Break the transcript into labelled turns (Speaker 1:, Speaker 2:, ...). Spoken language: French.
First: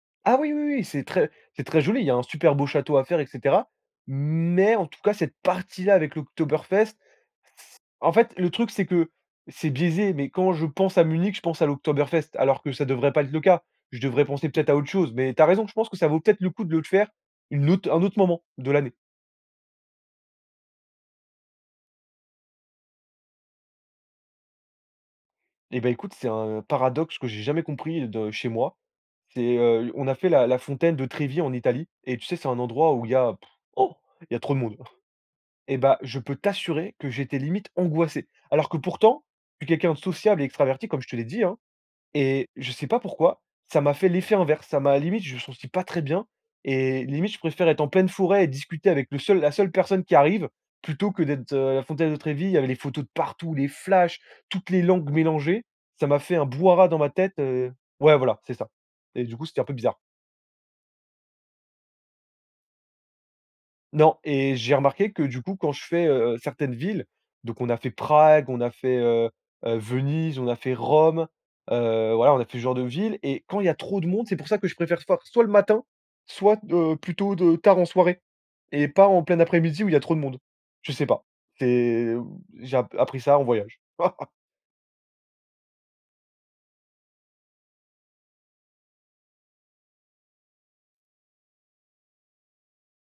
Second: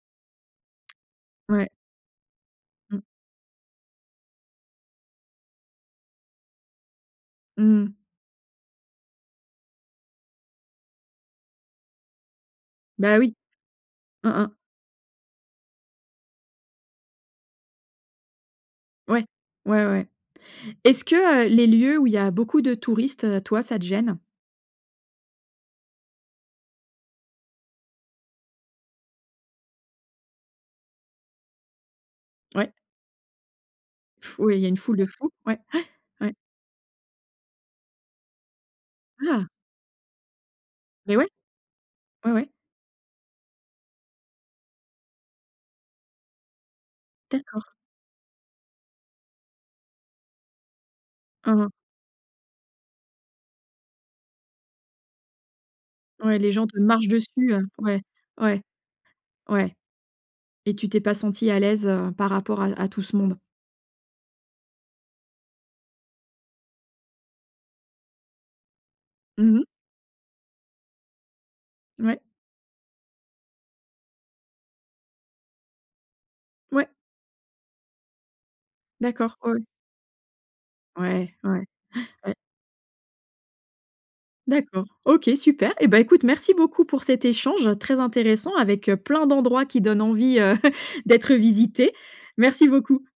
Speaker 1: Ah oui, oui, oui, c'est très c'est
Speaker 2: Ouais.
Speaker 1: très joli. Il y a un super beau château
Speaker 2: Mmh.
Speaker 1: à faire, et cetera. Mais en tout cas, cette partie là avec l'Oktoberfest, c
Speaker 2: Mmh mh.
Speaker 1: en fait le truc c'est que c'est biaisé, mais quand je pense à Munich, je pense à l'Oktoberfest alors que ça devrait
Speaker 2: Bah
Speaker 1: pas être
Speaker 2: oui.
Speaker 1: le cas. Je devrais
Speaker 2: Hein
Speaker 1: penser
Speaker 2: hein.
Speaker 1: peut-être à autre chose, mais tu as raison, je pense que ça vaut peut-être le coup de le faire une autre un autre moment de l'année.
Speaker 2: Ouais, ouais, ouais. Est-ce que, heu, les lieux où il y a beaucoup de touristes, heu, toi, ça te gêne?
Speaker 1: Et beh écoute, c'est un paradoxe que j'ai jamais compris de chez moi. C'est, heu, on a fait la la fontaine de Trevi en Italie et tu sais, c'est un
Speaker 2: Ouais.
Speaker 1: endroit où il y a, il y a trop
Speaker 2: Oui
Speaker 1: de
Speaker 2: il y a
Speaker 1: monde.
Speaker 2: une foule de fous, ouais,
Speaker 1: Et
Speaker 2: ouais.
Speaker 1: bah, je
Speaker 2: Ouais.
Speaker 1: peux t'assurer que j'étais limite angoissé. Alors que pourtant,
Speaker 2: Ah.
Speaker 1: je suis quelqu'un de sociable et extraverti comme je
Speaker 2: Mais,
Speaker 1: te l'ai
Speaker 2: ouais.
Speaker 1: dit, hein,
Speaker 2: Ouais,
Speaker 1: et
Speaker 2: ouais.
Speaker 1: je sais pas pourquoi ça m'a fait l'effet inverse. Ça m'a limite, je me senti pas très bien et limite je préfère
Speaker 2: D'accord.
Speaker 1: être en pleine forêt et discuter avec le seul la seule personne qui arrive plutôt que d'être,
Speaker 2: Mmh
Speaker 1: heu,
Speaker 2: mh.
Speaker 1: à la frontière de Trevi. Il y avait les photos de partout, les flashs, toutes les langues mélangées, ça m'a fait
Speaker 2: Ouais,
Speaker 1: un
Speaker 2: les gens te
Speaker 1: brouhaha dans
Speaker 2: marchent
Speaker 1: ma tête,
Speaker 2: dessus, heu,
Speaker 1: heu
Speaker 2: ouais,
Speaker 1: ouais voilà, c'est
Speaker 2: ouais,
Speaker 1: ça. Et du coup, c'était un peu
Speaker 2: ouais.
Speaker 1: bizarre.
Speaker 2: Et tu t'es pas senti à l'aise, heu, par rapport à à tout ce monde?
Speaker 1: Non, et j'ai remarqué que, du coup, quand je fais, heu, certaines villes, donc on a fait Prague, on a fait, heu,
Speaker 2: Mmh mh.
Speaker 1: heu, Venise, on a fait Rome, heu,
Speaker 2: Mouais.
Speaker 1: voilà, on a fait ce genre de ville, et quand il y a trop de monde, c'est pour ça que je préfère for soit le matin, soit,
Speaker 2: Mouais.
Speaker 1: heu, plutôt de tard en soirée, et pas en
Speaker 2: D'accord
Speaker 1: plein
Speaker 2: ouais, ouais.
Speaker 1: après-midi où il y a trop de monde. Je sais pas.
Speaker 2: Ouais, ouais, ouais,
Speaker 1: C'est
Speaker 2: ouais.
Speaker 1: j'ai ap appris ça en voyage.
Speaker 2: D'accord, OK, super. Et bah, écoute, merci beaucoup pour cet échange très intéressant avec, heu, plein d'endroits qui donnent envie, heu, d'être visités. Merci beaucoup.